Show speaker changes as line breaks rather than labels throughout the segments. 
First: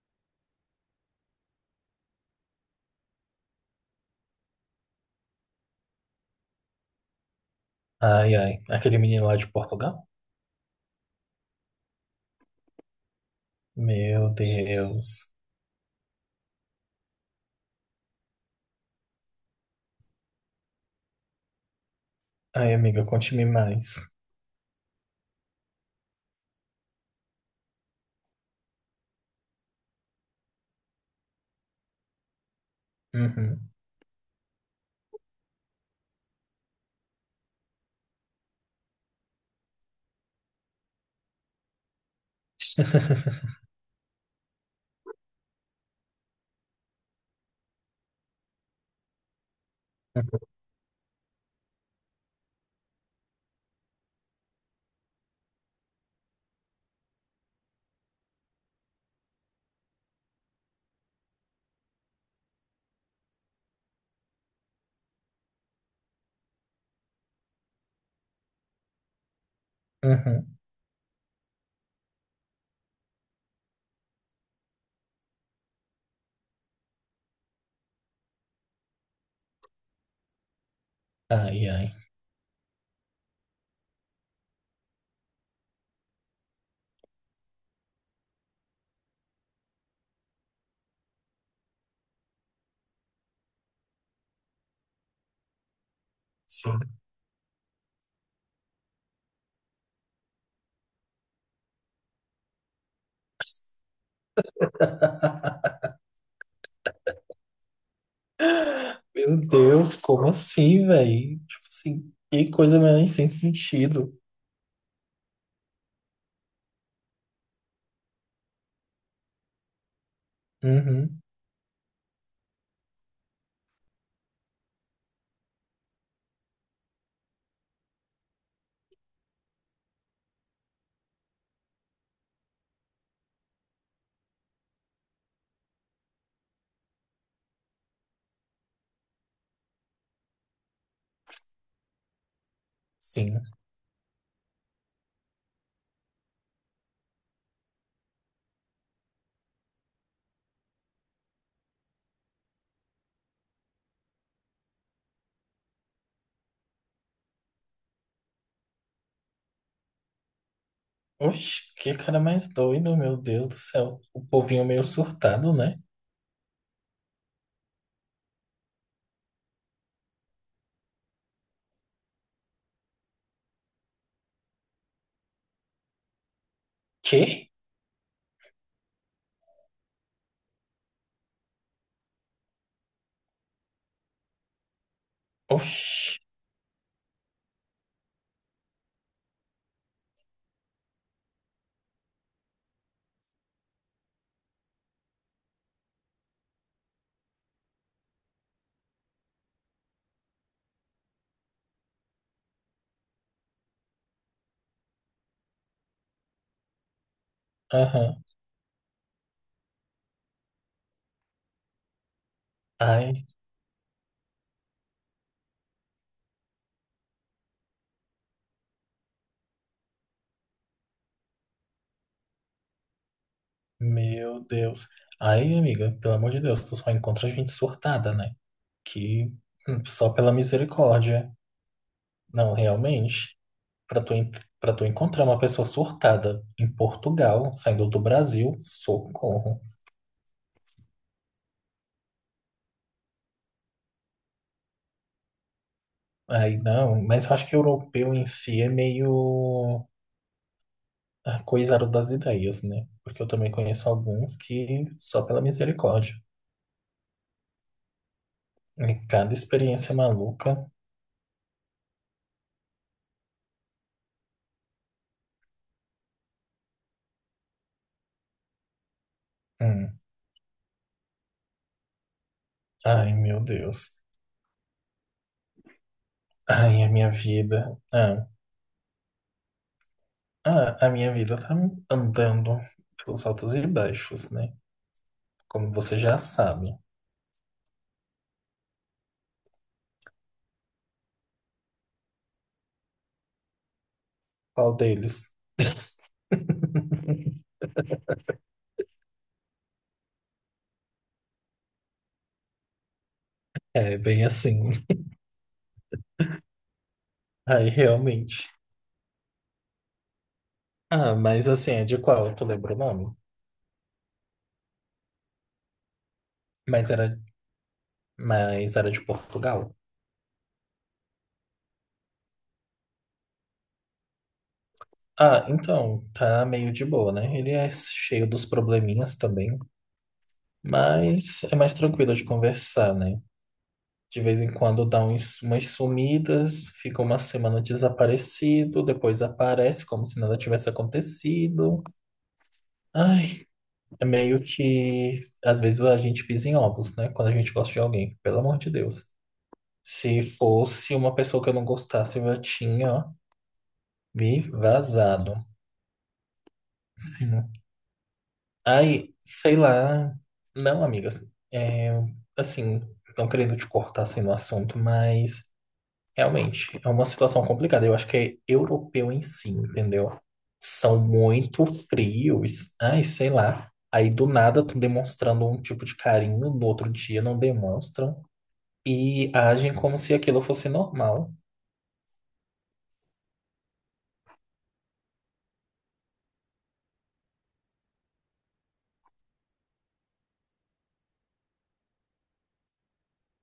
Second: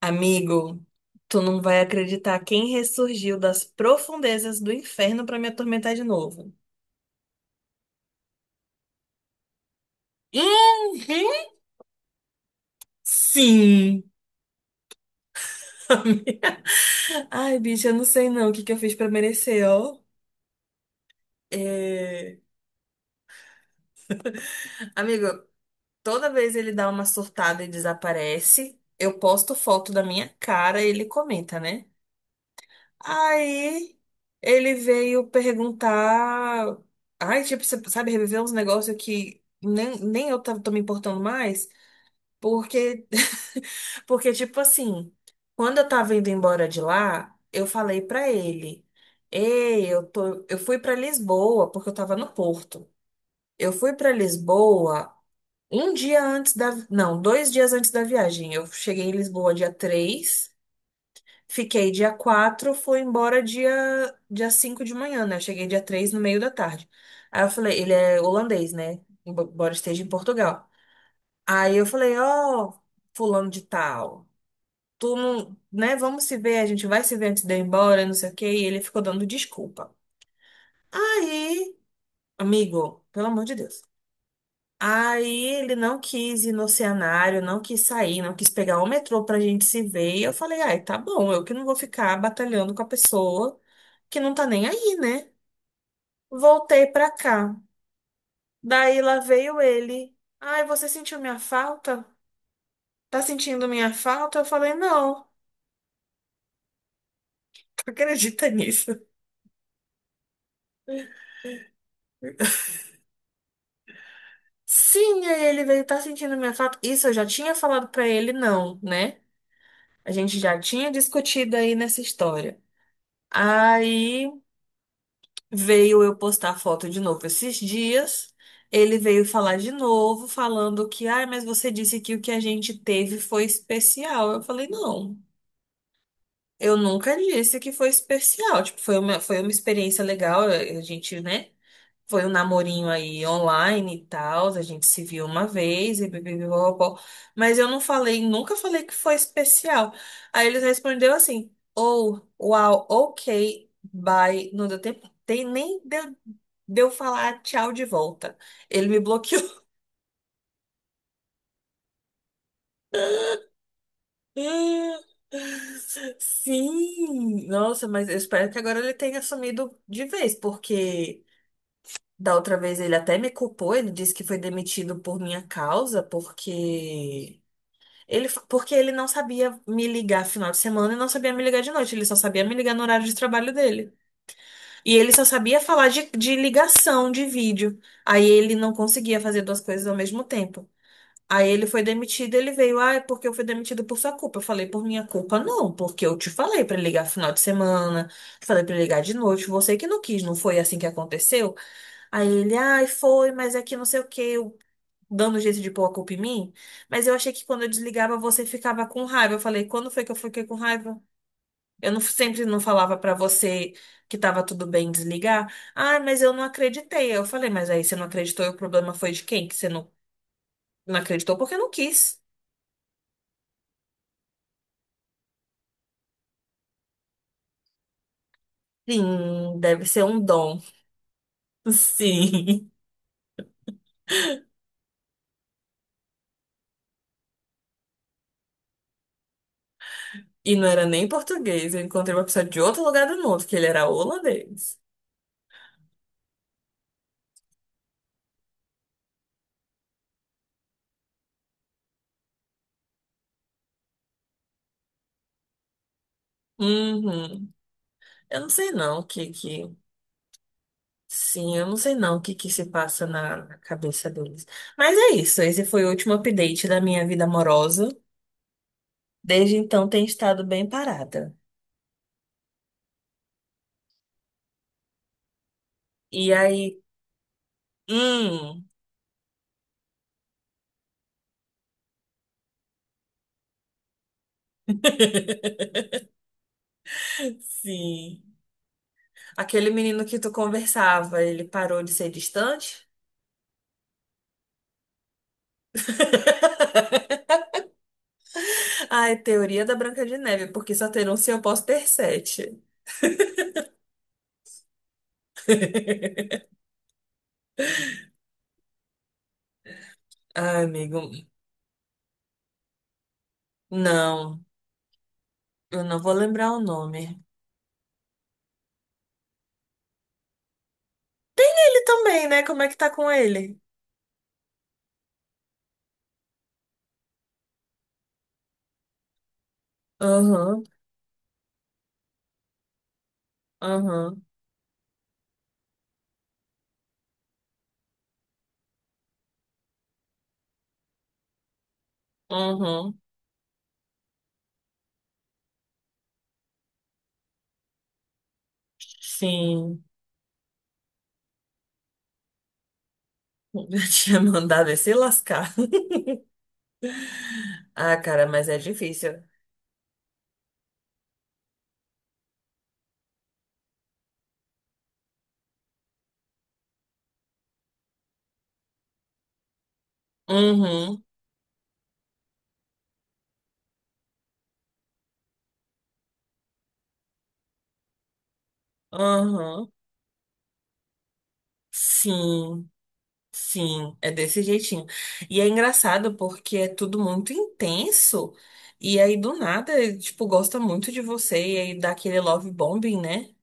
Amigo, tu não vai acreditar quem ressurgiu das profundezas do inferno pra me atormentar de novo.
Ai, ai. Aquele menino lá de Portugal?
Uhum, sim.
Meu Deus.
Ai, bicho, eu não sei não o que que eu fiz pra merecer, ó. É.
Ai, amiga, conte-me mais.
Amigo, toda vez ele dá uma surtada e desaparece, eu posto foto da minha cara e ele comenta, né?
Uhum.
Aí ele veio perguntar. Ai, tipo, você sabe, reviver uns negócios que nem tô me importando mais. Porque, porque, tipo assim, quando eu tava indo embora de lá, eu falei pra ele: Ei, eu fui pra Lisboa, porque eu tava no Porto. Eu fui pra Lisboa um dia antes da. Não, 2 dias antes da viagem. Eu cheguei em Lisboa dia 3. Fiquei dia 4, fui embora dia 5 de manhã, né? Eu cheguei dia 3 no meio da tarde. Aí eu falei, ele é holandês, né? Embora esteja em
Uhum.
Portugal. Aí eu falei, ó, fulano de tal, tu não, né? Vamos se ver, a gente vai se ver antes de eu ir embora, não sei o quê. E ele ficou dando desculpa.
Ai,
Aí,
ai.
amigo, pelo amor de Deus. Aí ele não quis ir no cenário, não quis sair, não quis pegar o metrô pra gente se ver. E eu falei, ai, tá bom, eu que não vou ficar batalhando com a pessoa que não tá nem aí, né?
Sim.
Voltei pra cá. Daí lá veio ele. Ai, você sentiu minha falta? Tá sentindo minha falta? Eu falei, não, tu acredita nisso?
Meu Deus, como assim, velho? Tipo assim, que coisa mais sem sentido.
Sim, aí ele veio, tá sentindo minha falta? Isso eu já tinha falado pra ele, não, né? A gente já tinha
Uhum.
discutido aí nessa história. Aí veio eu postar a foto de novo esses dias. Ele veio falar de novo, falando que, ai, mas você disse que o que a gente teve foi especial. Eu falei, não. Eu nunca disse que foi especial. Tipo, foi uma experiência legal. A gente, né? Foi um namorinho aí
Sim.
online e tal. A gente se viu uma vez e bibibibobó. Mas eu não falei, nunca falei que foi especial. Aí eles respondeu assim: Oh, uau, ok, bye. Não deu tempo, nem deu falar tchau de volta. Ele me bloqueou.
Oxe, que cara mais doido, meu Deus do céu. O povinho meio surtado, né?
Sim, nossa, mas eu espero que agora ele tenha assumido de vez, porque. Da outra vez ele até me culpou, ele disse que foi demitido por minha causa, porque
Que?
ele, porque ele não sabia me ligar final de semana e não sabia me ligar de noite, ele só sabia me ligar no horário de trabalho dele. E ele só sabia falar de,
Oxe.
de ligação, de vídeo. Aí ele não conseguia fazer duas coisas ao mesmo tempo. Aí ele foi demitido, ele veio, ah, é porque eu fui demitido por sua culpa. Eu falei, por minha culpa não, porque eu te falei pra ligar final de semana, te falei pra ligar de noite, você que não quis, não foi assim que aconteceu? Aí ele, ai, foi, mas é que não sei o quê, eu dando jeito de pôr a culpa em mim. Mas eu achei que quando eu desligava
Aham.
você ficava com raiva. Eu falei, quando foi que eu fiquei com raiva? Eu não, sempre não falava pra
Ai,
você que tava tudo bem desligar. Ai, mas eu não acreditei. Eu falei, mas aí você não acreditou e o problema foi de quem? Que você não, não acreditou porque não quis.
meu Deus. Ai, amiga, pelo amor de Deus, tu só encontra gente surtada, né? Que
Sim, deve ser
só
um
pela
dom.
misericórdia. Não,
Sim.
realmente. Para tu, pra tu encontrar uma pessoa surtada em Portugal, saindo do Brasil, socorro.
E não era nem português. Eu encontrei uma pessoa de outro lugar do mundo, que ele era holandês.
Aí não, mas eu acho que europeu em si é meio ah, coisado das ideias, né? Porque eu também conheço alguns que só pela misericórdia.
Uhum. Eu não sei
E
não o
cada
que que.
experiência maluca.
Sim, eu não sei não o que que se passa na cabeça deles. Mas é isso, esse foi o último update da minha vida amorosa. Desde então
Hum.
tem estado bem parada.
Ai, meu Deus.
E aí,
Ai, a minha vida. Ah,
hum,
ah, a minha vida tá andando pelos altos e baixos, né? Como você já sabe.
sim. Aquele menino que tu conversava, ele parou de ser distante?
Qual deles?
Ai, teoria da Branca de Neve, porque só ter um se eu posso ter sete.
É bem assim. Aí realmente.
Ai, amigo,
Ah, mas assim, é de qual? Tu lembra o nome?
não, eu não vou lembrar o
Mas era,
nome.
mas era de Portugal.
Ele também, né? Como é que tá com ele?
Ah, então, tá meio de boa, né? Ele é cheio dos probleminhas também,
Aham,
mas é mais tranquilo de conversar, né? De
aham,
vez em quando dá umas sumidas, fica uma semana desaparecido, depois aparece como se nada tivesse acontecido.
aham.
Ai, é meio que às vezes a gente pisa em ovos, né? Quando a gente gosta de alguém, pelo amor de Deus.
Sim,
Se fosse uma pessoa que eu não gostasse, eu já tinha
eu tinha
me
mandado ele se
vazado.
lascar.
Assim, né?
Ah, cara, mas é
Aí,
difícil.
sei lá. Não, amigas. É, assim, não querendo te cortar assim no assunto, mas realmente, é uma situação complicada. Eu acho que é europeu em si, entendeu? São
Uhum,
muito frios. Ai, sei lá. Aí do nada estão demonstrando um tipo de carinho, no outro dia não demonstram e
uhum.
agem como se aquilo fosse normal.
Sim, sim, é desse jeitinho. E é engraçado porque é tudo muito intenso. E aí, do nada, ele, tipo, gosta muito de você. E aí dá aquele love bombing, né?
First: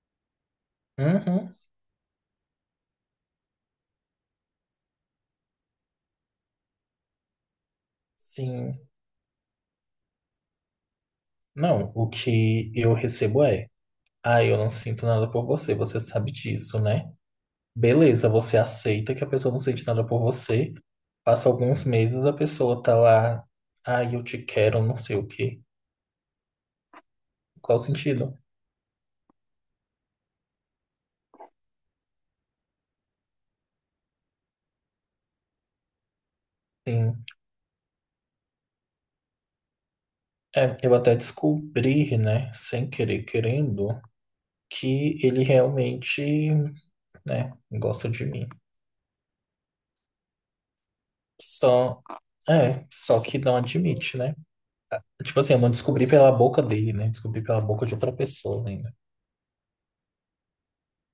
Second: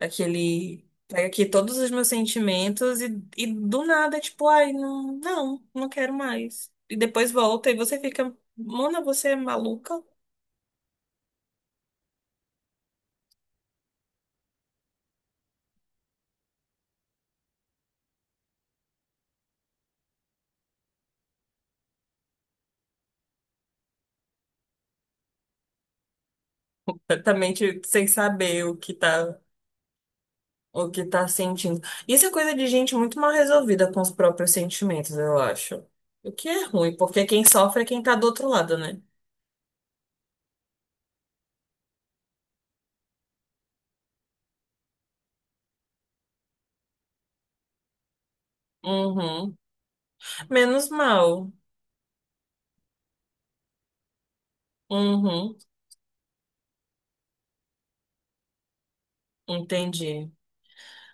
Aquele. Pega aqui
Uhum,
todos os meus sentimentos e do nada, tipo, ai, não, não, não quero mais. E depois volta e você fica,
sim.
Mona, você é maluca?
Não, o que eu recebo é: ah, eu não sinto nada por você, você sabe disso, né? Beleza, você aceita que a pessoa não sente nada por você. Passa alguns meses, a pessoa tá lá. Ai, eu te quero, não sei o quê. Qual o
Completamente sem
sentido?
saber o que tá sentindo. Isso é coisa de gente muito mal resolvida com os próprios sentimentos, eu acho. O que é ruim, porque
Sim.
quem sofre é quem tá do outro lado, né?
É, eu até descobri, né, sem querer querendo, que ele realmente, né, gosta de mim.
Uhum. Menos mal.
Só, é, só que não admite, né? Tipo assim,
Uhum.
eu não descobri pela boca dele, né? Descobri pela boca de outra pessoa ainda.
Entendi.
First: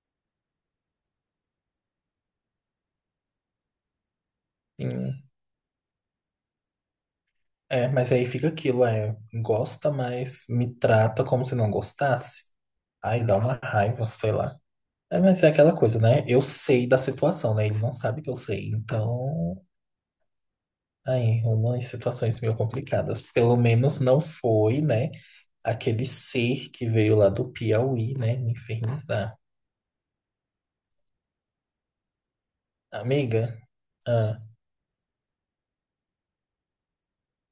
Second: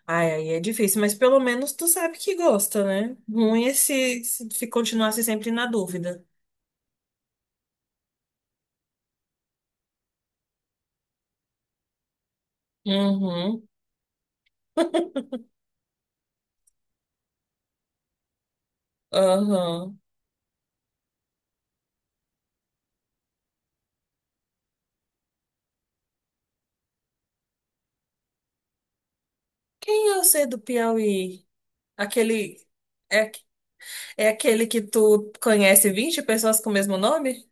Ai, aí é difícil, mas pelo menos tu sabe que gosta, né? Ruim é se continuasse
Sim.
sempre na dúvida.
É, mas aí fica aquilo, é, gosta, mas me trata como se não gostasse. Aí dá uma
Uhum.
raiva, sei lá. É, mas é aquela coisa, né? Eu sei da situação, né? Ele não sabe que eu sei, então
Aham.
ai, Roma, em situações meio complicadas. Pelo menos não foi, né? Aquele ser que veio lá do Piauí, né? Me infernizar.
Quem é o C do Piauí? Aquele. É,
Amiga?
é
Ah,
aquele que tu conhece 20 pessoas com o mesmo nome?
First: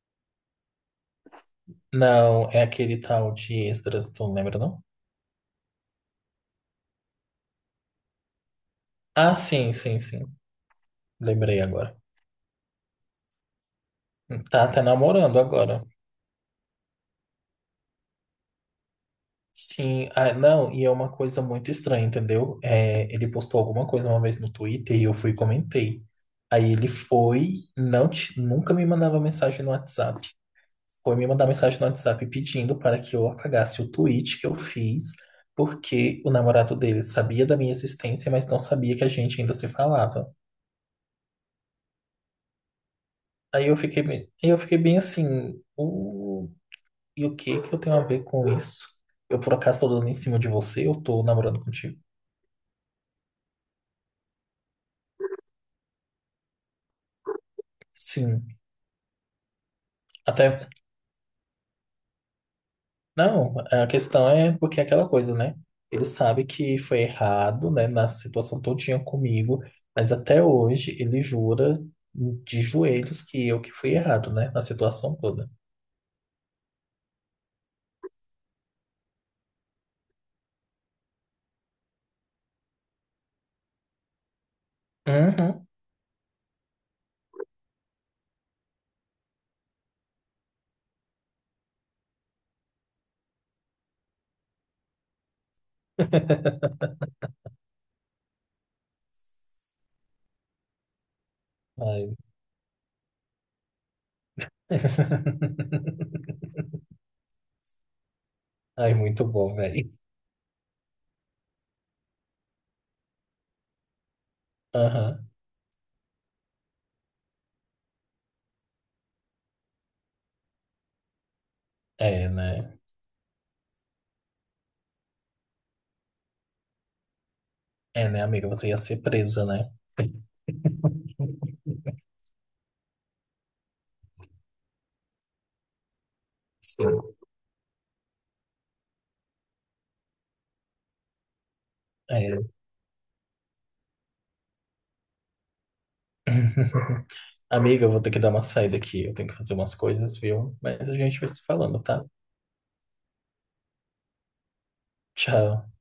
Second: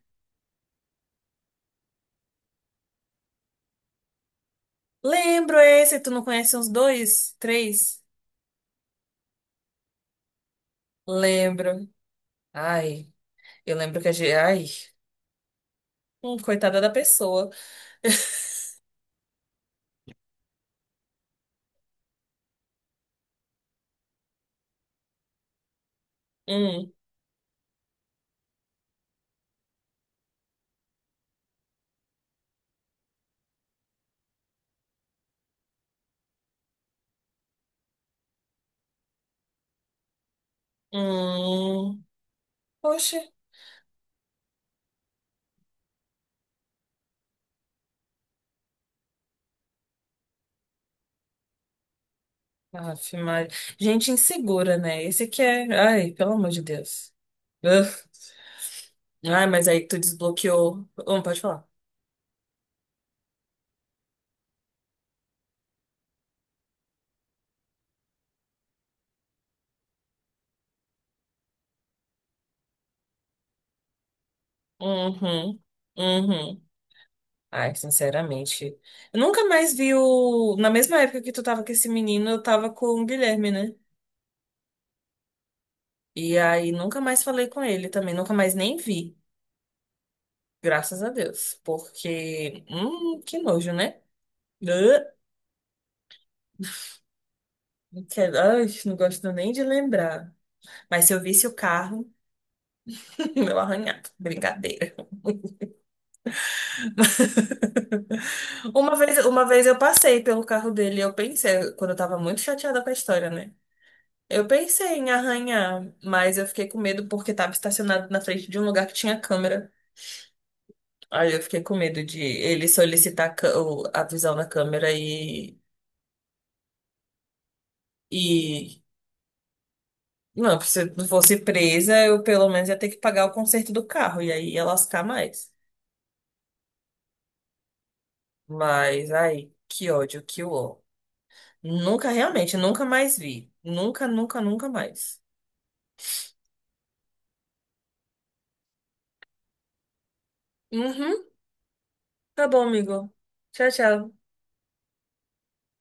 não, é aquele tal de Esdras, tu não lembra, não?
Lembro esse, tu não conhece uns dois, três?
Ah, sim, sim, sim. Lembrei
Lembro.
agora.
Ai, eu lembro que a gente.
Tá
Ai,
até namorando agora.
coitada da pessoa.
Sim, ah, não, e é uma coisa muito estranha, entendeu? É, ele postou alguma coisa uma vez no Twitter e eu fui e comentei. Aí ele
Hum,
foi, não, nunca me mandava mensagem no WhatsApp. Foi me mandar mensagem no WhatsApp pedindo para que eu apagasse o tweet que eu fiz, porque o namorado dele sabia da minha existência, mas não sabia que a gente ainda se falava.
hum. Oxe.
Aí eu fiquei bem assim, e o que que eu tenho a ver com isso? Eu por acaso tô dando em cima de você? Eu tô namorando contigo?
Aff, Maria. Gente insegura, né? Esse aqui é. Ai, pelo amor de Deus. Ugh.
Sim.
Ai, mas aí tu
Até
desbloqueou. Pode falar.
não, a questão é porque é aquela coisa, né? Ele sabe que foi errado, né, na situação todinha comigo, mas até hoje ele jura de joelhos que eu que fui errado, né, na situação toda.
Uhum, uhum. Ai, sinceramente. Eu nunca mais vi o. Na mesma época que tu tava com esse menino, eu tava com o Guilherme, né?
Uhum.
E aí nunca mais falei com ele também, nunca mais nem vi. Graças a Deus. Porque. Que nojo, né? Ah, Ai, não gosto nem de lembrar. Mas se eu visse o carro,
Ai.
meu arranhado. Brincadeira.
Ai,
Uma vez,
muito
uma
bom,
vez eu
velho.
passei pelo carro dele e eu pensei, quando eu tava muito chateada com a história, né? Eu pensei em
Aham.
arranhar, mas eu fiquei com medo porque estava estacionado na frente de um lugar que tinha câmera. Aí eu fiquei com medo de
É,
ele
né?
solicitar a visão da câmera
É, né, amiga? Você ia
e...
ser presa, né?
Não, se eu fosse presa, eu pelo menos ia ter que pagar o conserto do carro, e aí ia lascar mais.
Sim.
Mas, ai, que ódio, que ó. Nunca,
É.
realmente, nunca mais vi. Nunca, nunca, nunca mais.
Amiga, eu vou ter que dar uma saída aqui. Eu tenho que fazer umas coisas, viu? Mas a
Uhum,
gente vai se falando, tá?
tá bom, amigo. Tchau, tchau.
Tchau.